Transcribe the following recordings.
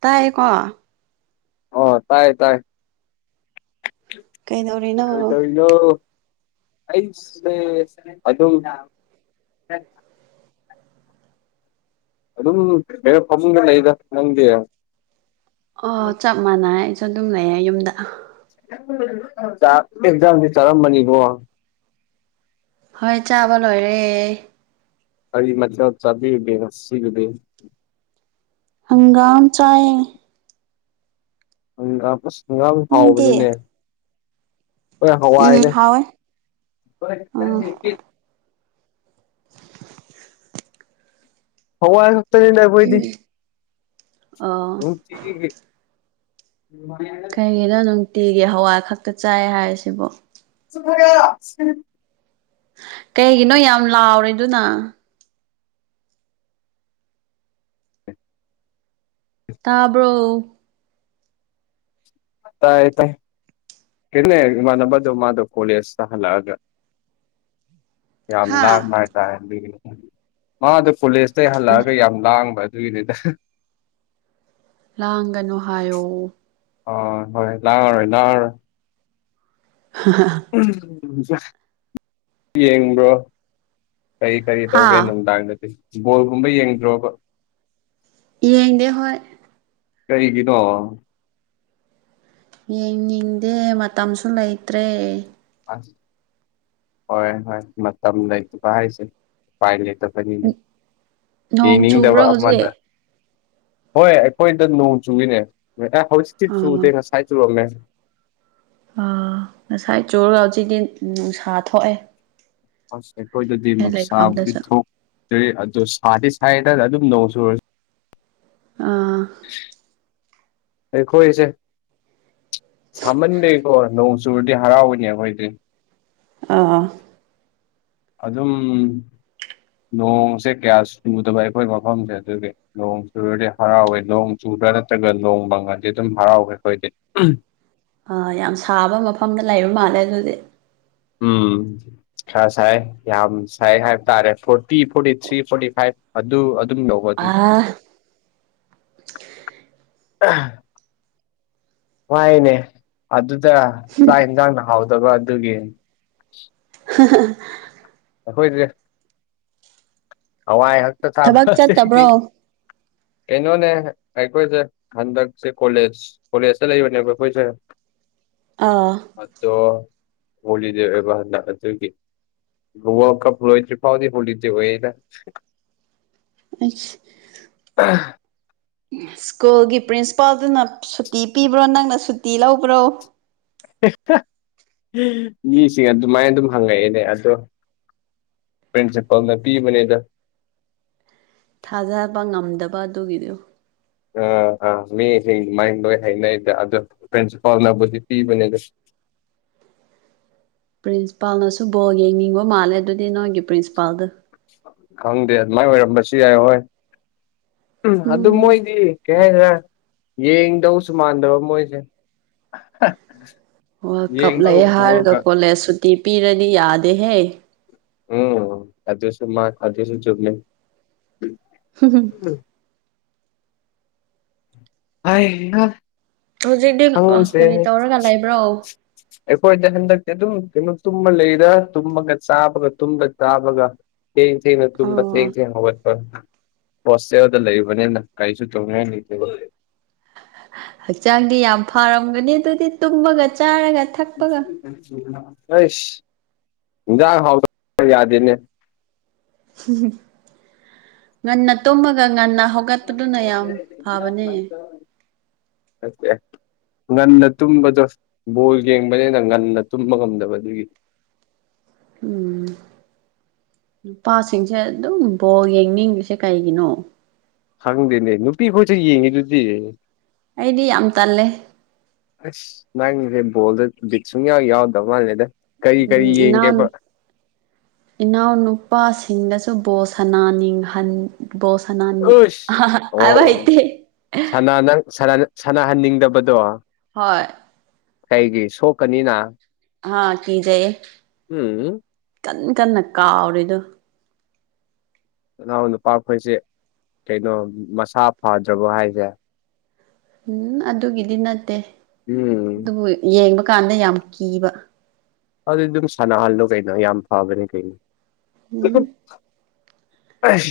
ꯇꯥꯏꯌꯦꯀꯣ ꯑꯣ ꯇꯥꯏ ꯇꯥꯏ ꯀꯩꯗꯧꯔꯤꯅꯣ [unintelligible] ꯅꯣ ꯑꯩꯁꯦ ꯑꯗꯨꯝ ꯑꯗꯨꯝ ꯀꯦꯔ ꯐꯃꯨꯡꯗ ꯂꯩꯗ ꯅꯪꯗꯤ ꯑꯣ ꯆꯞ ꯃꯥꯟꯅꯩ ꯑꯩꯁꯨ ꯑꯗꯨꯝ ꯂꯩꯌꯦ ꯌꯨꯝꯗ ꯆꯥꯛ ꯑꯦꯛꯖꯥꯝꯗꯤ ꯆꯥꯔꯝꯕꯅꯤꯕꯣ ꯍꯣꯏ ꯆꯥꯕ ꯂꯣꯏꯔꯦ ꯑꯩ ꯑꯩ ꯃꯆꯥ ꯆꯕꯤ ꯀꯩꯅꯣ ꯁꯤꯒꯤꯗꯤ ꯍꯪꯒꯥꯝ ꯆꯥꯏꯌꯦ ꯍꯪꯒꯝ ꯑꯁ ꯍꯪꯒꯝ ꯅꯪꯗꯤ ꯍꯥꯥꯎꯕꯅꯤꯅꯦ ꯍꯣꯏ ꯎꯝ ꯍꯋꯥꯏꯅꯦ ꯍꯥꯎꯋꯦ ꯎꯝ [unintelligible] ꯍꯋꯥꯏ ꯈꯛꯇꯅꯤꯗ ꯑꯈꯣꯏꯗꯤ ꯑꯣ ꯎꯝ [unintelligible] ꯑꯩꯒꯤꯅ ꯅꯨꯡꯇꯤꯒꯤ ꯍꯋꯥꯏ ꯈꯛꯇ ꯆꯥꯏ ꯍꯥꯏꯔꯁꯤꯕꯣ [unintelligible] ꯀꯩꯒꯤꯅꯣ ꯌꯥꯝ ꯂꯥꯎꯔꯤꯗꯨꯅ ꯇꯥꯕ꯭ꯔꯣ ꯇꯥꯏ ꯇꯥꯏ ꯀꯦꯅꯦ ꯏꯃꯥꯟꯅꯗꯨ ꯃꯥꯗ ꯀꯣꯂꯤꯑꯦꯁ ꯍꯜꯂꯒ ꯌꯥꯝ ꯍꯥ ꯂꯥꯡꯕ ꯍꯥꯏꯇꯥꯔꯦ ꯑꯗꯨꯒꯤ ꯃꯥ ꯑꯗꯨ ꯀꯣꯂꯦꯖꯇꯩ ꯍꯜꯂꯛꯑꯒ ꯌꯥꯝ ꯂꯥꯡꯕ ꯑꯗꯨꯒꯤꯅꯤꯗ ꯂꯥꯡꯒꯅꯨ ꯍꯥꯏꯌꯣ ꯍꯣꯏ ꯍꯣꯏ ꯂꯥꯡꯉꯥꯔꯣꯏ ꯂꯥꯡꯉꯥꯔꯣꯏ ꯍ ꯍꯥ ꯎꯝ ꯖꯥ ꯌꯦꯡꯕ꯭ꯔꯣ ꯀꯔꯤ ꯀꯔꯤ ꯍꯥ ꯇꯧꯒꯦ ꯅꯨꯡꯗꯥꯡꯗꯗꯤ ꯕꯣꯜꯒꯨꯝꯕ ꯌꯦꯡꯗ꯭ꯔꯣꯕ ꯌꯦꯏꯗꯦ ꯍꯣꯏ ꯀꯔꯤꯒꯤꯅꯣ ꯌꯦꯡꯅꯤꯡꯗꯦ ꯃꯇꯝꯁꯨ ꯂꯩꯇ꯭ꯔꯦ ꯑꯁ ꯍꯣꯏ ꯍꯣꯏ ꯃꯇꯝ ꯂꯩꯇꯕ ꯍꯥꯏꯁꯦ ꯎꯄꯥꯏ ꯂꯩꯇꯕ ꯕꯅꯤꯅꯦ ꯅꯣꯡ ꯆꯨꯕ꯭ꯔꯣ ꯌꯦꯡꯅꯤꯡꯗꯕ ꯑꯃꯅ ꯍꯧꯖꯤꯛ ꯍꯣꯏ ꯑꯩꯈꯣꯏꯗ ꯅꯣꯡ ꯆꯨꯏꯋꯤꯅꯦ ꯉꯥ ꯑꯦ ꯍꯧꯖꯤꯛꯇꯤ ꯑꯣ ꯆꯨꯗꯦ ꯉꯁ ꯁꯥꯏ ꯆꯨꯔꯝꯃꯦ ꯑ ꯉꯁꯥꯏ ꯆꯨꯔꯒ ꯍꯧꯖꯤꯛꯇꯤ ꯅꯨꯡꯁꯥ ꯊꯣꯛꯑꯦ ꯑꯁ ꯑꯩꯈꯣꯏꯗꯗꯤ ꯑꯩ ꯅꯨꯡꯁꯥꯕꯨꯗꯤ ꯂꯩꯐꯝꯗꯁꯨ ꯊꯣꯛꯇ꯭ꯔꯦ ꯑꯗꯣ ꯁꯥꯗꯤ ꯁꯥꯏꯌꯦꯗ ꯑꯗꯨꯝ ꯅꯣꯡ ꯁꯨꯔ ꯑꯥ ꯑꯩꯈꯣꯏꯁꯦ ꯁꯥꯃꯟꯕꯒꯤꯀꯣ ꯅꯣꯡ ꯆꯨꯔꯗꯤ ꯍꯔꯥꯎꯕꯅꯤ ꯑꯩꯈꯣꯏꯗꯤ ꯑꯥ ꯑꯥ ꯑꯗꯨꯝ ꯅꯣꯡꯁꯦ ꯀꯌꯥ ꯆꯨꯗꯕ ꯑꯩꯈꯣꯏ ꯃꯐꯝꯁꯦ ꯑꯗꯨꯒꯤ ꯅꯣꯡ ꯆꯨꯔꯗꯤ ꯍꯔꯥꯎꯋꯦ ꯅꯣꯡ ꯆꯨꯕ꯭ꯔꯥ ꯅꯠꯇ꯭ꯔꯒ ꯅꯣꯡ ꯃꯪꯉꯗꯤ ꯑꯗꯨꯝ ꯍꯔꯥꯎꯋꯦ ꯑꯩꯈꯣꯏꯗꯤ ꯑꯥ ꯌꯥꯝ ꯁꯥꯕ ꯃꯐꯝꯗ ꯂꯩꯕ ꯃꯥꯜꯂꯦ ꯑꯗꯨꯗꯤ ꯎꯝ ꯈꯔ ꯁꯥꯏ ꯌꯥꯝ ꯁꯥꯏ ꯍꯥꯏꯕ ꯇꯥꯔꯦ forty forty three forty five ꯑꯗꯨ ꯑꯗꯨꯝ ꯂꯧꯕ ꯑꯗꯨꯗꯤ ꯑꯥ ꯋꯥꯏꯅꯦ ꯑꯗꯨꯗ ꯆꯥꯛ ꯍꯦꯟꯖꯥꯡ ꯅꯥ ꯍꯥꯎꯇꯕ ꯑꯗꯨꯒꯤ [unintelligible] ꯑꯈꯣꯏꯗꯤ ꯍꯋꯥꯏ ꯍꯛꯇ ꯆꯥꯕ ꯊꯕꯛ ꯑꯗꯩꯗꯤ ꯆꯠꯇꯕ꯭ꯔꯣ ꯀꯩꯅꯣꯅꯦ ꯑꯩꯈꯣꯏꯁꯦ ꯍꯟꯗꯛꯁꯦ ꯀꯣꯂꯦꯖ ꯀꯣꯂꯦꯖꯇ ꯂꯩꯕꯅꯦꯕ ꯑꯩꯈꯣꯏꯁꯦ [inaudible] ꯑꯥ ꯑꯗꯣ ꯍꯣꯂꯤꯗꯦ ꯑꯣꯏꯕ ꯍꯟꯗꯛ ꯑꯗꯨꯒꯤ ꯋꯥ꯭ꯔꯜ ꯀꯞ ꯂꯣꯏꯗ꯭ꯔꯤꯐꯥꯎꯗꯤ ꯍꯣꯂꯤꯗꯦ ꯑꯣꯏꯌꯦꯗ ꯑꯩꯁ ꯁ꯭ꯀꯨꯜꯒꯤ ꯄ꯭ꯔꯤꯟꯁꯤꯄꯥꯜꯗꯨꯅ ꯁꯨꯇꯤ ꯄꯤꯕ꯭ꯔꯣ ꯅꯪꯅ ꯁꯨꯇꯤ ꯂꯧꯕ꯭ꯔꯣ ꯃꯤꯁꯤꯡ ꯑꯗꯨꯃꯥꯏꯅ ꯑꯗꯨꯝ ꯍꯪꯉꯛꯑꯦꯅꯦ ꯑꯗꯣ ꯄ꯭ꯔꯤꯟꯁꯤꯄꯥꯜꯅ ꯄꯤꯕꯅꯦꯗ ꯊꯥꯖꯕ ꯉꯝꯗꯕ ꯑꯗꯨꯒꯤꯗꯨ ꯑꯥ ꯑꯥ ꯃꯤꯁꯤꯡ ꯑꯗꯨꯃꯥꯏꯟ ꯂꯣꯏ ꯍꯥꯏꯅꯩꯗ ꯑꯗꯣ ꯄ꯭ꯔꯤꯟꯁꯤꯄꯥꯜꯅꯕꯨꯗꯤ ꯄꯤꯕꯅꯦꯗ ꯄ꯭ꯔꯤꯟꯁꯤꯄꯥꯜꯅꯁꯨ ꯕꯣꯜ ꯌꯦꯡꯅꯤꯡꯕ ꯃꯥꯜꯂꯦ ꯑꯗꯨꯗꯤ ꯅꯣꯏꯒꯤ ꯄ꯭ꯔꯤꯟꯁꯤꯄꯥꯜꯗꯣ ꯈꯪꯗꯦ ꯑꯗꯨꯃꯥꯏꯟ ꯑꯣꯏꯔꯝꯕꯁꯨ ꯌꯥꯏ ꯍꯣꯏ ꯎꯝ ꯑꯗꯨ ꯃꯣꯏꯗꯤ ꯀꯩ ꯍꯥꯏꯗ꯭ꯔꯥ ꯌꯦꯡꯗꯧꯁꯨ ꯃꯥꯟꯗꯕ ꯃꯣꯏꯖꯦ ꯋꯥ꯭ꯔꯜ ꯀꯞ ꯂꯩ ꯍꯥꯏꯔꯒ ꯀꯣꯂꯦꯖ ꯁꯨꯇꯤ ꯄꯤꯔꯗꯤ ꯌꯥꯗꯦꯍꯦ ꯎꯝ ꯑꯗꯨꯁꯨ ꯃꯥ ꯑꯗꯨꯁꯨ ꯆꯨꯝꯃꯤ [unintelligible] ꯎꯝ ꯑꯥꯏ ꯉꯛ ꯍꯧꯖꯤꯛꯇꯤ ꯑ ꯀꯔꯤ ꯇꯧꯔꯒ ꯂꯩꯕ꯭ꯔꯣ ꯑꯩꯈꯣꯏꯗꯤ ꯍꯟꯗꯛꯇꯤ ꯑꯗꯨꯝ ꯀꯩꯅꯣ ꯇꯨꯝꯃꯥ ꯂꯩꯗ ꯇꯨꯝꯕꯒ ꯆꯥꯕꯒ ꯇꯨꯝꯕ ꯆꯥꯕꯒ ꯊꯦꯡ ꯊꯦꯡꯅ ꯇꯨꯝꯕ ꯊꯦꯡ ꯑꯣ ꯊꯦꯡ ꯍꯧꯒꯠꯄ ꯍꯣꯁꯇꯦꯜꯗ ꯂꯩꯕꯅꯤꯅ ꯀꯔꯤꯁꯨ ꯇꯧꯅꯤꯡꯉꯥꯏ ꯂꯩꯇꯕ ꯍꯛꯆꯥꯡꯗꯤ ꯌꯥꯝ ꯐꯔꯝꯒꯅꯤ ꯑꯗꯨꯗꯤ ꯇꯨꯝꯃꯒ ꯆꯥꯔꯒ ꯊꯛꯄꯒ ꯑꯩꯁ ꯍꯤꯟꯖꯥꯡ ꯍꯥꯎꯇꯕ ꯌꯥꯗꯦꯅꯦ ꯉꯟꯅ ꯇꯨꯝꯃꯒ ꯉꯟꯅ ꯍꯧ [unintelligible] ꯉꯟꯅ ꯇꯨꯝꯕꯗꯣ ꯕꯣꯜ ꯌꯦꯡꯕꯅꯦꯅ ꯉꯟꯅ ꯇꯨꯝꯕ ꯉꯝꯗꯕ ꯑꯗꯨꯒꯤ ꯎꯝ ꯅꯨꯄꯥꯁꯤꯡꯁꯦ ꯑꯗꯨꯝ ꯕꯣꯜ ꯌꯦꯡꯅꯤꯡꯉꯤꯁꯦ ꯀꯩꯒꯤꯅꯣ ꯈꯪꯗꯦꯅꯦ ꯅꯨꯄꯤꯈꯣꯏꯁꯨ ꯌꯦꯡꯉꯤꯗꯨꯗꯤ ꯑꯩꯗꯤ ꯌꯥꯝ ꯇꯜꯂꯦ ꯑꯁ ꯅꯪꯖꯦ ꯕꯣꯜꯗ ꯕꯤꯠ ꯁꯨꯡꯌꯥꯎ ꯌꯥꯎꯗ ꯃꯥꯜꯂꯦꯗ ꯀꯔꯤ ꯀꯔꯤ ꯎꯝ ꯏꯅꯥꯅꯨ ꯌꯦꯡꯒꯦꯕ ꯏꯅꯥꯎꯅꯨꯄꯥꯁꯤꯡꯅꯁꯨ ꯕꯣꯜ ꯁꯟꯅꯥ ꯅꯤꯡꯍꯟ ꯕꯣꯜ ꯁꯟꯅꯥꯅꯤ ꯍꯥꯏꯕ ꯍꯩꯇꯦ ꯁꯥꯟꯅꯥ ꯅꯪ ꯁꯥꯅꯅ ꯁꯥꯟꯅꯥꯍꯟꯅꯤꯡꯗꯕꯗꯣ ꯍꯣꯏ ꯀꯩꯒꯤ ꯁꯣꯛꯀꯅꯤꯅ ꯍꯥꯥ ꯀꯤꯖꯩꯌꯦ ꯎꯝ ꯀꯟ ꯀꯟꯅ ꯀꯥꯎꯔꯤꯗꯨ ꯅꯅꯥꯎ ꯅꯨꯄꯥꯈꯣꯏꯁꯦ ꯀꯩꯅꯣ ꯃꯁꯥ ꯐꯥꯗ꯭ꯔꯕꯣ ꯍꯥꯏꯖꯦ ꯎꯝ ꯑꯗꯨꯒꯤꯗꯤ ꯅꯠꯇꯦ ꯎꯝ ꯗꯨꯕꯨ ꯌꯦꯡꯕ ꯀꯥꯟꯗ ꯌꯥꯝ ꯀꯤꯕ ꯑꯗꯨꯗꯤ ꯗꯨꯝ ꯁꯥꯟꯅꯍꯜꯂꯣ ꯀꯩꯅꯣ ꯌꯥꯝ ꯐꯕꯅꯤ ꯀꯩꯅꯣ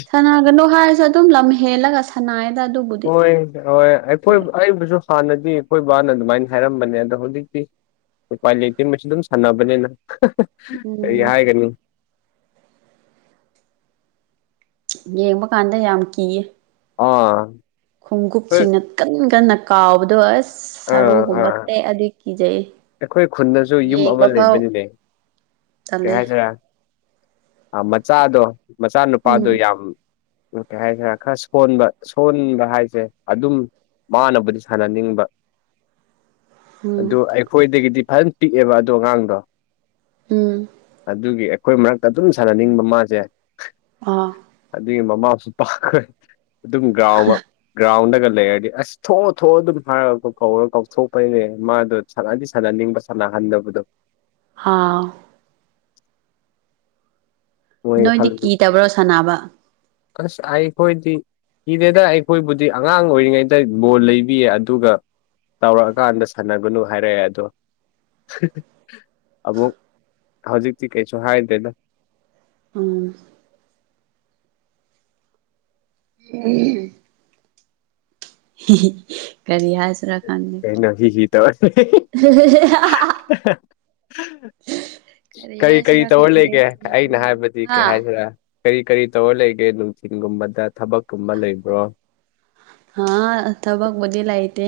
[unintelligible] ꯁꯅꯥꯒꯅꯣ ꯍꯥꯏꯔꯁꯨ ꯑꯗꯨꯝ ꯂꯝ ꯍꯦꯜꯂꯒ ꯁꯥ ꯁꯅꯥꯌꯦꯗ ꯑꯗꯨꯕꯨ ꯍꯣꯏ ꯗ ꯑꯣꯏ ꯑꯩꯈꯣꯏꯕꯨ ꯑꯩꯕꯨꯁꯨ ꯍꯥꯟꯅꯗꯤ ꯈꯣꯏ ꯕꯥꯅ ꯑꯗꯨꯃꯥꯏꯟ ꯍꯥꯏꯔꯝꯕꯅꯦ ꯑꯗꯣ ꯍꯧꯖꯤꯛꯇꯤ ꯎꯄꯥꯥꯏ ꯂꯩꯇꯦ ꯃꯁꯤ ꯗꯨꯝ ꯁꯥꯟꯅꯕꯅꯤꯅ ꯀꯔꯤ ꯎꯝ ꯍꯥꯏꯒꯅꯤ ꯌꯦꯡꯕ ꯀꯥꯟꯗ ꯌꯥꯝ ꯀꯤꯌꯦ ꯑꯥꯟ ꯈꯣꯡꯒꯨꯞꯁꯤꯡꯅ ꯀꯟ ꯀꯟꯅ ꯀꯥꯎꯕꯗꯣ ꯑꯁ ꯑꯥ ꯑꯥ ꯁꯔꯨꯒꯨꯝꯕ ꯇꯦꯑꯗꯤ ꯀꯤꯖꯩ ꯑꯩꯈꯣꯏ ꯈꯨꯟꯗꯖꯨ ꯌꯨꯝ ꯌꯦꯡꯕ ꯑꯃ ꯐꯥꯎ ꯂꯩꯕꯅꯤꯅꯦ ꯀꯩ ꯇꯜꯂꯦ ꯍꯥꯏꯁꯤꯔꯥ ꯑꯥ ꯃꯆꯥꯗꯣ ꯃꯆꯥꯅꯨꯄꯥꯥꯗꯣ ꯎꯝ ꯌꯥꯝ ꯎꯝ ꯀꯩ ꯍꯥꯏꯁꯤꯔꯥ ꯈꯔ ꯁꯣꯟꯕ ꯁꯣꯟꯕ ꯍꯥꯏꯁꯦ ꯑꯗꯨꯝ ꯃꯥꯅꯕꯨꯗꯤ ꯁꯥꯅꯅꯤꯡꯕ ꯎꯝ ꯑꯗꯨ ꯑꯩꯈꯣꯏꯗꯒꯤꯗꯤ ꯐꯟ ꯄꯤꯛꯑꯦꯕ ꯑꯗꯨ ꯑꯉꯥꯡꯗꯣ ꯎꯝ ꯑꯗꯨꯒꯤ ꯑꯩꯈꯣꯏ ꯃꯔꯛꯇ ꯑꯗꯨꯝ ꯁꯥꯟꯅꯅꯤꯡꯕ ꯃꯥꯖꯦ ꯑ ꯑꯗꯨꯒꯤ ꯃꯃꯥꯁꯨ ꯄꯥꯥꯈꯈ꯭ꯔꯦ ꯑꯗꯨꯝ ꯒ꯭ꯔꯥꯎꯋ ꯒ꯭ꯔꯥꯎꯟꯗꯒ ꯂꯩꯔꯗꯤ ꯑꯁ ꯊꯣꯑꯣ ꯊꯣꯑꯣ ꯑꯗꯨꯝ ꯍꯥꯏꯔꯒ ꯀꯧꯔ ꯀꯧꯊꯣꯛꯄꯩꯅꯦ ꯃꯥꯗꯣ ꯁꯥꯟꯅꯗꯤ ꯁꯥꯟꯅꯅꯤꯡꯕ ꯁꯥꯟꯅꯍꯟꯗꯕꯗꯣ ꯍꯥꯎ ꯃꯣꯏ ꯅꯣꯏꯗꯤ ꯈꯜꯂꯤ ꯀꯤꯗꯕ꯭ꯔꯣ ꯁꯥꯅꯥꯕ ꯑꯁ ꯑꯩꯈꯣꯏꯗꯤ ꯀꯤꯗꯦꯗ ꯑꯩꯈꯣꯏꯕꯨꯗꯤ ꯑꯉꯥꯡ ꯑꯣꯏꯔꯤꯉꯩꯗ ꯕꯣꯜ ꯂꯩꯕꯤꯌꯦ ꯑꯗꯨꯒ ꯇꯥꯎꯔꯛꯑꯀꯥꯟꯗ ꯁꯥꯟꯅꯒꯅꯨ ꯍꯥꯏꯔꯦꯑꯦ ꯑꯗꯣ ꯑꯃꯨꯛ ꯍꯧꯖꯤꯛꯇꯤ ꯀꯩꯁꯨ ꯍꯥꯏꯗꯦꯗ ꯎꯝ [unintelligible] ꯍꯤꯍꯤ ꯀꯔꯤ ꯍꯥꯏꯁꯤꯔꯥ꫰ ꯈꯪꯗꯦ ꯀꯩꯅꯖꯤꯖꯤ ꯇꯧꯔꯥ [inaudible] ꯀꯔꯤ ꯀꯏ ꯀꯏ ꯍꯥꯏꯁꯤꯔꯥ ꯇꯧꯔ ꯈꯪꯗꯦ ꯂꯩꯒꯦ ꯑꯩꯅ ꯅꯣꯛꯅꯤꯡꯉꯦ ꯍꯥꯏꯕꯗꯤ ꯀꯩ ꯍꯥ ꯍꯥꯏꯁꯤꯔ꫰ ꯀꯏ ꯀꯏ ꯇꯧꯔ ꯂꯩꯒꯦ ꯅꯨꯡꯊꯤꯟꯒꯨꯝꯕꯗ ꯊꯕꯛꯀꯨꯝꯕ ꯂꯩꯕ꯭ꯔꯣ꯫ ꯍꯥꯥꯑ ꯊꯕꯛ ꯕꯨꯗꯤ ꯂꯥꯏꯇꯦ꯫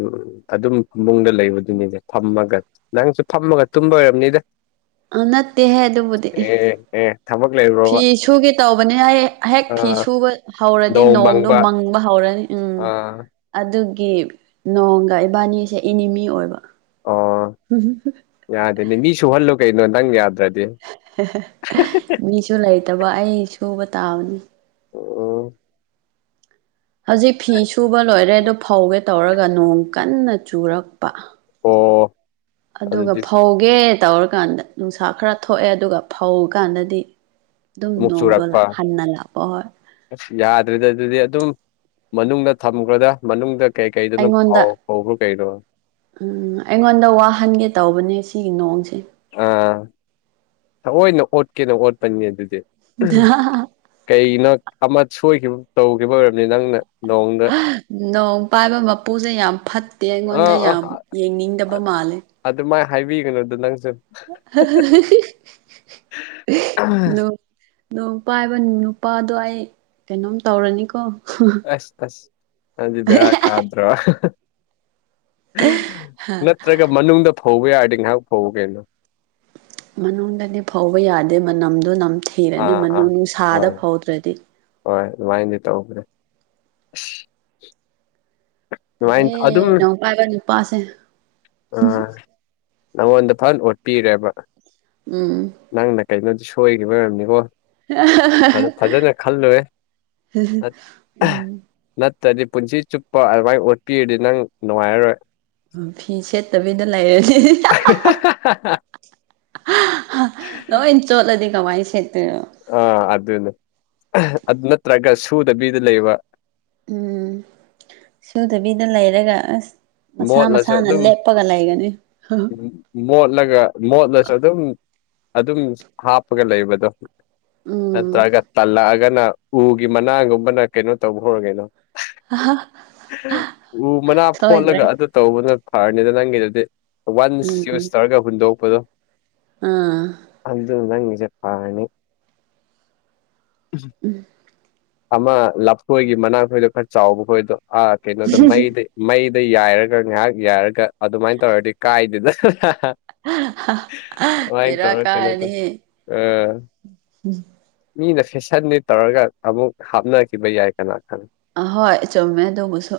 ꯎꯝ ꯑꯗꯨꯝ ꯐꯃꯨꯡꯗ ꯂꯩꯕꯗꯨꯅꯤꯗ ꯐꯝꯃꯒ ꯅꯪꯁꯨ ꯐꯝꯃꯒ ꯇꯨꯝꯕꯒ ꯑꯣꯏꯔꯝꯅꯤꯗ꯫ ꯑꯥ ꯅꯠꯇꯦꯍꯦ ꯑꯗꯨꯕꯨꯗꯤ꯫ ꯑꯦ ꯑꯦ ꯊꯕꯛ ꯂꯩꯕ꯭ꯔꯣ꯫ ꯐꯤ ꯁꯨꯒꯦ ꯇꯧꯕꯅꯤ ꯍꯩ ꯍꯦꯛ ꯐꯤ ꯑꯥ ꯁꯨꯕ ꯍꯧꯔꯗꯤ ꯅꯣꯡꯗꯣ ꯃꯪꯕ ꯍꯧꯔꯅꯤ ꯎꯝ꯫ ꯑꯍꯥ꯫ ꯑꯗꯨꯒꯤ ꯅꯣꯡꯒ ꯏꯕꯥꯅꯤꯁꯦ ꯏꯅꯤꯃꯤ ꯑꯣꯏꯕ ꯑꯣ ꯍꯨ ꯍꯨ ꯍꯨꯝ꯫ ꯌꯥꯗꯦꯅꯦ ꯃꯤ ꯁꯨꯍꯜꯂꯨ ꯀꯩꯅꯣ ꯅꯪ ꯌꯥꯗ꯭ꯔꯗꯤ꯫ ꯃꯤꯁꯨ ꯂꯩꯇꯕ ꯑꯩ ꯁꯨꯕ ꯇꯕꯅꯤ꯫ ꯎꯝ꯫ ꯍꯧꯖꯤꯛ ꯐꯤ ꯁꯨꯕ ꯂꯣꯏꯔꯦ ꯑꯗꯨ ꯐꯧꯒꯦ ꯇꯧꯔꯒ ꯅꯣꯡ ꯀꯟꯅ ꯆꯨꯔꯛꯄ꯫ ꯑꯣ ꯑꯗꯨꯒ ꯑꯗꯨꯗꯤ ꯐꯧ꫰ ꯒꯦ ꯇꯧꯔꯀꯥꯟꯗ ꯅꯨꯡꯁꯥ ꯈꯔ ꯊꯣꯛꯑꯦ ꯑꯗꯨꯒ ꯐꯧ ꯀꯥꯟꯗꯗꯤ꫰ ꯗꯨꯝ ꯑꯃꯨꯛ ꯅꯣꯡꯗꯣꯂꯥ ꯆꯨꯔꯛꯄ ꯍꯟꯅ ꯂꯥꯛ ꯑꯣꯏ꯫ ꯑꯁ ꯌꯥꯗ꯭ꯔꯦꯗ ꯑꯗꯨꯗꯤ ꯑꯗꯨꯝ ꯃꯅꯨꯡꯗ ꯊꯝꯒꯔꯣꯗ ꯃꯅꯨꯡꯗ꯫ ꯀꯩꯀꯩꯗꯅꯣ ꯐꯥꯎ ꯑꯩꯉꯣꯟꯗ ꯐꯧꯕ꯭ꯔꯥ ꯀꯩꯅꯣ꯫ ꯎꯝ ꯑꯩꯉꯣꯟꯗ ꯋꯥꯍꯟꯒꯦ ꯇꯧꯕꯅꯦ ꯁꯤꯒꯤ ꯅꯣꯡꯁꯦ꯫ ꯑꯥ ꯊꯑꯣꯏꯅ ꯑꯣꯠꯀꯦꯅ ꯑꯣꯠꯄꯅꯤ ꯑꯗꯨꯗꯤ꯫ [unintelligible] ꯀꯩꯅꯣ ꯑꯃ ꯁꯣꯏꯈꯤꯕꯝ ꯇꯧꯈꯤꯕ ꯑꯣꯏꯔꯝꯅꯤ ꯅꯪꯅ꯫ ꯅꯣꯡꯗ ꯅꯣꯡ ꯄꯥꯏꯕ ꯃꯄꯨꯖꯦ ꯌꯥꯝ ꯐꯠꯇꯦ ꯑꯩꯉꯣꯟꯗ ꯑꯥ ꯑꯥ ꯌꯥꯝ ꯌꯦꯡꯅꯤꯡꯗꯕ ꯃꯥꯜꯂꯦ꯫ ꯑꯗꯨꯃꯥꯏ ꯍꯥꯏꯕꯤꯒꯅꯨꯗ ꯅꯪꯖꯨ꯫ [unintelligible] ꯅꯣꯛ ꯅꯣꯡ ꯄꯥꯏꯕ ꯅꯨꯄꯥꯗꯣ ꯑꯩ ꯀꯩꯅꯣꯝ ꯇꯧꯔꯅꯤꯀꯣ꯫ ꯑꯁ ꯑꯁ ꯑꯗꯨꯗꯤ ꯕꯦꯔꯥ ꯀꯥꯗ꯭ꯔꯣ ꯅꯠ ꯇ꯭ꯔꯒ ꯃꯅꯨꯡꯗ ꯐꯧꯕ ꯌꯥꯔꯗꯤ ꯉꯥꯏꯍꯥꯛ ꯐꯧ ꯀꯩꯅꯣ꯫ ꯃꯅꯨꯡꯗꯗꯤ ꯐꯧꯕ ꯌꯥꯗꯦ ꯃꯅꯝꯗꯨ ꯅꯝ ꯊꯤꯔꯅꯤ ꯑꯥ ꯑꯥ ꯃꯅꯨꯡ ꯁꯥꯗ ꯍꯣꯏ ꯐꯧꯗ꯭ꯔꯗꯤ꯫ ꯍꯣꯏ ꯑꯗꯨꯃꯥꯏꯅꯗꯤ ꯇꯧꯕꯅꯦ꯫ ꯗꯨꯃꯥꯏꯟ ꯇꯜꯂꯦ ꯑꯗꯨꯝ ꯅꯣꯡ ꯄꯥꯏꯕ ꯅꯨꯄꯥꯁꯦ ꯑ꫰ ꯅꯪꯉꯣꯟꯗ ꯐꯟ ꯑꯣꯠꯄꯤꯔꯦꯕ꯫ ꯎꯝ ꯅꯪꯅ ꯀꯩꯅꯣꯗꯤ ꯁꯣꯏꯒꯤꯕꯩ ꯑꯣꯏꯔꯝꯅꯤꯀꯣ꯫ ꯐꯖ ꯐꯖꯅ ꯈꯜꯂꯨꯍꯦ ꯑꯥꯠ ꯅꯠꯇꯗꯤ ꯄꯨꯟꯁꯤ ꯆꯨꯞꯄ ꯑꯗꯨꯃꯥꯏ ꯑꯣꯠꯄꯤꯔꯗꯤ ꯅꯪ ꯅꯨꯡꯉꯥꯏꯔꯔꯣꯏ꯫ ꯎꯝ ꯐꯤ ꯁꯦꯠꯇꯕꯤꯗ ꯂꯩꯔꯗꯤ [unintelligible] [unintelligible] ꯂꯣꯏ ꯆꯣꯠꯂꯗꯤ ꯀꯃꯥꯏ ꯁꯦꯠꯇꯣꯏ [unintelligible] ꯑꯥ ꯑꯗꯨꯅꯦ ꯑꯗꯨ ꯅꯠꯇ꯭ꯔꯒ ꯁꯨꯗꯕꯤꯗ ꯂꯩꯕ꯫ ꯎꯝ ꯁꯨꯗꯕꯤꯗ ꯂꯩꯔꯒ ꯑꯁ ꯃꯁꯥ ꯃꯣꯠꯂꯁꯨ ꯃꯁꯥꯅ ꯑꯗꯨꯝ ꯂꯦꯞꯄꯒ ꯂꯩꯒꯅꯤ꯫ ꯃꯣꯠꯂꯒ ꯃꯣꯠꯂꯁꯨ ꯑꯗꯨꯝ ꯑꯗꯨꯝ ꯍꯥꯞꯄꯒ ꯂꯩꯕꯗꯣ ꯎꯝ ꯅꯠꯇ꯭ꯔꯒ ꯇꯜꯂꯛꯑꯒꯅ ꯎꯒꯤ ꯃꯅꯥꯒꯨꯝꯕꯅ ꯀꯩꯅꯣ ꯇꯧꯕ ꯍꯧꯔꯒꯦꯅꯣ ꯎ ꯃꯅꯥ ꯁꯣꯏꯗ꯭ꯔꯦ ꯐꯣꯠꯂꯒ ꯑꯗꯨ ꯇꯧꯕꯅ ꯐꯔꯅꯤꯗ ꯅꯪꯒꯤꯗꯨꯗꯤ ꯋꯥꯟꯁ ꯌꯨꯁ ꯎꯝ ꯇꯧꯔꯒ ꯍꯨꯟꯗꯣꯛꯄꯗꯣ ꯑꯥ ꯑꯗꯨꯅ ꯅꯪꯒꯤꯖꯦ ꯐꯔꯅꯤ ꯎꯝ ꯑꯃ ꯂꯐꯣꯏꯒꯤ ꯃꯅꯥ ꯈꯣꯏꯗꯣ ꯈꯔ ꯆꯥꯎꯕ ꯈꯣꯏꯗꯣ ꯑ ꯀꯩꯅꯣꯗ ꯃꯩꯗ ꯃꯩꯗ ꯌꯥꯏꯔꯒ ꯉꯥꯏꯍꯥꯛ ꯌꯥꯏꯔꯒ ꯑꯗꯨꯃꯥꯏꯅ ꯇꯧꯔꯗꯤ ꯀꯥꯏꯗꯦꯗ ꯑꯗꯨꯃꯥꯏꯅ ꯕꯦꯔꯥ ꯇꯧꯔ ꯀꯩꯅꯣ ꯇꯧ ꯀꯥꯔꯅꯤꯍꯦ ꯑ [unintelligible] ꯃꯤꯅ ꯐꯦꯁꯟꯅꯤ ꯇꯧꯔꯒ ꯑꯃꯨꯛ ꯍꯥꯞꯅꯈꯤꯕ ꯌꯥꯏ ꯀꯅꯥ ꯈꯪ ꯑꯍꯣꯏ ꯆꯨꯝꯃꯦ ꯑꯗꯨꯕꯨꯁꯨ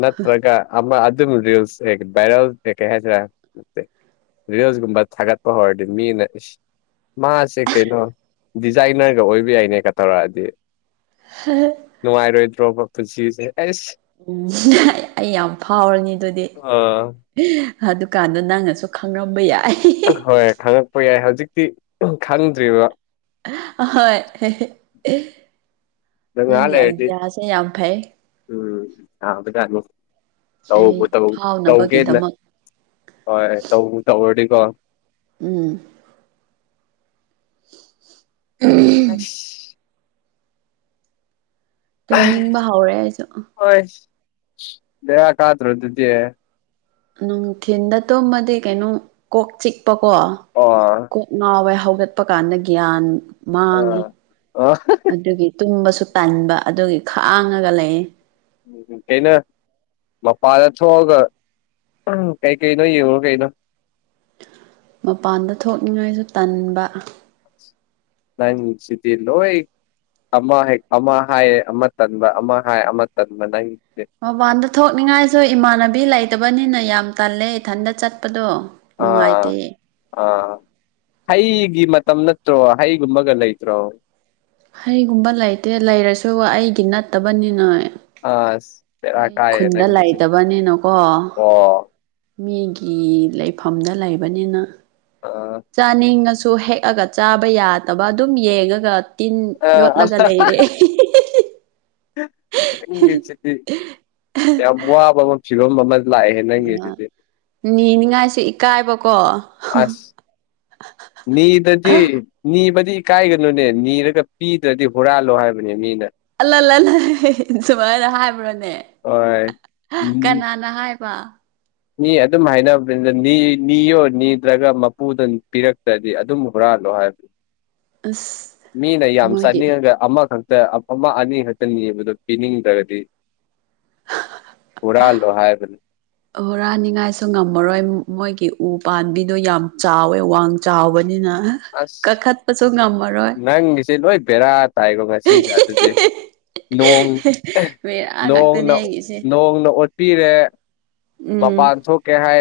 ꯅꯠꯇ꯭ꯔꯒ ꯑꯃ ꯑꯗꯨꯝ ꯔꯤꯜꯁ ꯑꯦ ꯚꯥꯏꯔꯦꯜ ꯀꯩꯀꯩ ꯍꯥꯏꯁꯤꯔꯥ ꯅꯠꯇꯦ ꯔꯤꯜꯁꯒꯨꯝꯕ ꯊꯥꯒꯠꯄ ꯍꯧꯔꯗꯤ ꯃꯤꯅ ꯏꯁ ꯃꯥꯁꯦ ꯀꯩꯅꯣ ꯗꯤꯖꯥꯏꯅꯔꯒ ꯑꯣꯏꯕ ꯌꯥꯏꯅꯦꯒ ꯇꯧꯔꯛꯑꯗꯤ [unintelligible] ꯅꯨꯡꯉꯥꯏꯔꯣꯏꯗ꯭ꯔꯣꯕ ꯄꯨꯟꯁꯤꯁꯦ ꯑꯩꯁ ꯎꯝ ꯑꯩ ꯌꯥꯝ ꯐꯥꯎꯔꯅꯤ ꯑꯗꯨꯗꯤ ꯑ ꯑꯗꯨꯀꯥꯟꯗ ꯅꯪꯅꯁꯨ ꯈꯪꯔꯝꯕ ꯌꯥꯏ ꯍꯣꯏ ꯈꯪꯉꯛꯄ ꯌꯥꯏ ꯍꯧꯖꯤꯛꯇꯤ ꯈꯪꯗ꯭ꯔꯤꯕ ꯑꯍꯣꯏ [unintelligible] ꯉꯥꯍꯥꯛ ꯅꯪꯒꯤ ꯂꯩꯔꯗꯤ ꯑꯥꯏꯗꯤꯌꯥꯁꯦ ꯌꯥꯝ ꯐꯩ ꯎꯝ ꯌꯥꯕꯖꯥꯠꯅꯤ ꯑꯩ ꯇꯧꯕꯨ ꯇꯧ ꯇꯧꯒꯦꯅ ꯐꯥꯎꯅꯕꯒꯤꯗꯃꯛ ꯍꯣꯏ ꯇꯧꯕꯨ ꯇꯧꯔꯗꯤꯀꯣ ꯎꯝ ꯅꯠꯁ ꯇꯨꯝꯅꯤꯡꯕ ꯍꯧꯔꯦ ꯑꯩꯖꯨ ꯍꯣꯏꯁ ꯕꯦꯔꯥ ꯀꯥꯗ꯭ꯔꯣ ꯑꯗꯨꯗꯤ ꯅꯨꯡꯊꯤꯟꯗ ꯇꯨꯝꯃꯗꯤ ꯀꯩꯅꯣꯝ ꯀꯣꯛ ꯆꯤꯛꯄꯀꯣ ꯑꯣ ꯀꯣꯛ ꯉꯥꯎꯋꯦ ꯍꯧꯒꯠꯄ ꯀꯥꯟꯗ ꯒ꯭ꯌꯥꯟ ꯃꯥꯡꯉꯤ ꯑ ꯑꯗꯨꯒꯤ ꯇꯨꯝꯕꯁꯨ ꯇꯟꯕ ꯑꯗꯨꯒꯤ ꯈꯥꯡꯉꯒ ꯂꯩ ꯎꯝ ꯎꯝ ꯀꯩꯩꯅꯣ ꯃꯄꯥꯟꯗ ꯊꯣꯛꯑꯒ ꯎꯝ ꯀꯩꯀꯩꯅꯣ ꯌꯦꯡꯉꯨꯔꯣ ꯀꯩꯅꯣ ꯃꯄꯥꯟꯗ ꯊꯣꯛꯅꯤꯡꯉꯥꯏꯁꯨ ꯇꯟꯕ ꯅꯪꯁꯤꯗꯤ ꯂꯣꯏ ꯑꯃ ꯍꯦꯛ ꯑꯃ ꯍꯥꯏꯌꯦ ꯑꯃ ꯇꯟꯕ ꯑꯃ ꯍꯥꯏ ꯑꯃ ꯇꯟꯕ ꯅꯪꯗꯤ ꯃꯄꯥꯟꯗ ꯊꯣꯛꯅꯤꯡꯉꯥꯏꯁꯨ ꯏꯃꯥꯟꯅꯕꯤ ꯂꯩꯇꯕꯅꯤꯅ ꯌꯥꯝ ꯇꯜꯂꯦ ꯏꯊꯟꯇ ꯆꯠꯄꯗꯣ ꯅꯨꯡꯉꯥꯏꯇꯦ ꯑꯥ ꯑꯥ ꯍꯩꯒꯤ ꯃꯇꯝ ꯅꯠꯇ꯭ꯔꯣ ꯍꯩꯒꯨꯝꯕꯒ ꯂꯩꯇ꯭ꯔꯣ ꯍꯩꯒꯨꯝꯕ ꯂꯩꯇꯦ ꯂꯩꯔꯁꯨ ꯑꯩꯒꯤ ꯅꯠꯇꯕꯅꯤꯅ ꯑꯁ ꯕꯦꯔꯥ ꯑꯩ ꯀꯥꯏꯌꯦ ꯈꯨꯟꯗ ꯅꯪꯒꯤꯁꯤ ꯂꯩꯇꯕꯅꯤꯅꯀꯣ ꯑꯣ ꯃꯤꯒꯤ ꯂꯩꯐꯝꯗ ꯂꯩꯕꯅꯤꯅ ꯑ ꯆꯥꯅꯤꯡꯉꯁꯨ ꯍꯦꯛꯑꯒ ꯆꯥꯕ ꯌꯥꯗꯕ ꯑꯗꯨꯝ ꯌꯦꯡꯉꯒ ꯇꯤꯟ ꯑꯥ ꯌꯣꯠꯂꯒ ꯂꯩꯔꯦ ꯆ ꯌꯥꯝꯃꯕ ꯊꯤꯒꯝ [unintelligible] ꯑ ꯅꯦꯡꯅꯤꯡꯉꯥꯏꯁꯦ ꯏꯀꯥꯏꯕꯀꯣ ꯑꯁ ꯅꯤꯗꯗꯤ ꯅꯤꯕꯗꯤ ꯏꯀꯥꯏꯒꯅꯨꯅꯦ ꯅꯤꯔꯒ ꯄꯤꯗ꯭ꯔꯗꯤ ꯍꯨꯔꯥꯜꯂꯣ ꯍꯥꯏꯕꯅꯦ ꯃꯤꯅ ꯑꯜꯂꯜ ꯂꯂ ꯁꯨꯃꯥꯏꯅ ꯍꯥꯏꯕ꯭ꯔꯣꯅꯦ ꯍꯣꯏ ꯎꯝ ꯀꯅꯥꯅ ꯍꯥꯏꯕ ꯃꯤ ꯑꯗꯨꯝ ꯍꯥꯏꯅꯕꯅꯤꯗ ꯅꯤ ꯌꯣ ꯅꯤꯗꯔꯒ ꯃꯄꯨꯗ ꯄꯤꯔꯛꯇ꯭ꯔꯗꯤ ꯑꯗꯨꯝ ꯍꯨꯔꯥꯜꯂꯣ ꯍꯥꯏꯕꯅꯤ ꯑꯁ ꯃꯤ ꯅ ꯃꯣꯏꯒꯤ ꯆꯥꯅꯤꯡꯑꯒ ꯑꯃꯈꯛꯇ ꯑꯃ ꯑꯅꯤ ꯈꯛꯇ ꯅꯤꯕꯗꯣ ꯄꯤꯅꯤꯡꯗ꯭ꯔꯗꯤ ꯍꯨꯔꯥꯜꯂꯣ ꯍꯥꯏꯕ ꯍꯨꯔꯥꯅꯤꯉꯥꯏꯁꯨ ꯉꯝꯃꯔꯣꯏ ꯃꯣꯏꯒꯤ ꯎ ꯄꯥꯕꯤꯗꯣ ꯌꯥꯝ ꯆꯥꯎꯋꯦ ꯋꯥꯡ ꯆꯥꯎꯕꯅꯤꯅ ꯑꯁ ꯀꯥꯈꯠꯄꯁꯨ ꯉꯝꯃꯔꯣꯏ ꯅꯪꯒꯤꯁꯦ ꯂꯣꯏ ꯕꯦꯔꯥ ꯇꯥꯏꯀꯣ ꯉꯁꯤꯁꯦ ꯑꯗꯨꯗꯤ ꯅꯣꯡ ꯑꯦ ꯕꯦꯔꯥ ꯉꯥꯛꯇꯅꯦ ꯅꯣꯡꯅ ꯑꯩꯒꯤꯁꯦ ꯅꯣꯡꯅ [unintelligible] ꯄꯤꯔꯦ ꯎꯝ ꯃꯄꯥꯟ ꯊꯣꯛꯀꯦ ꯍꯥꯏ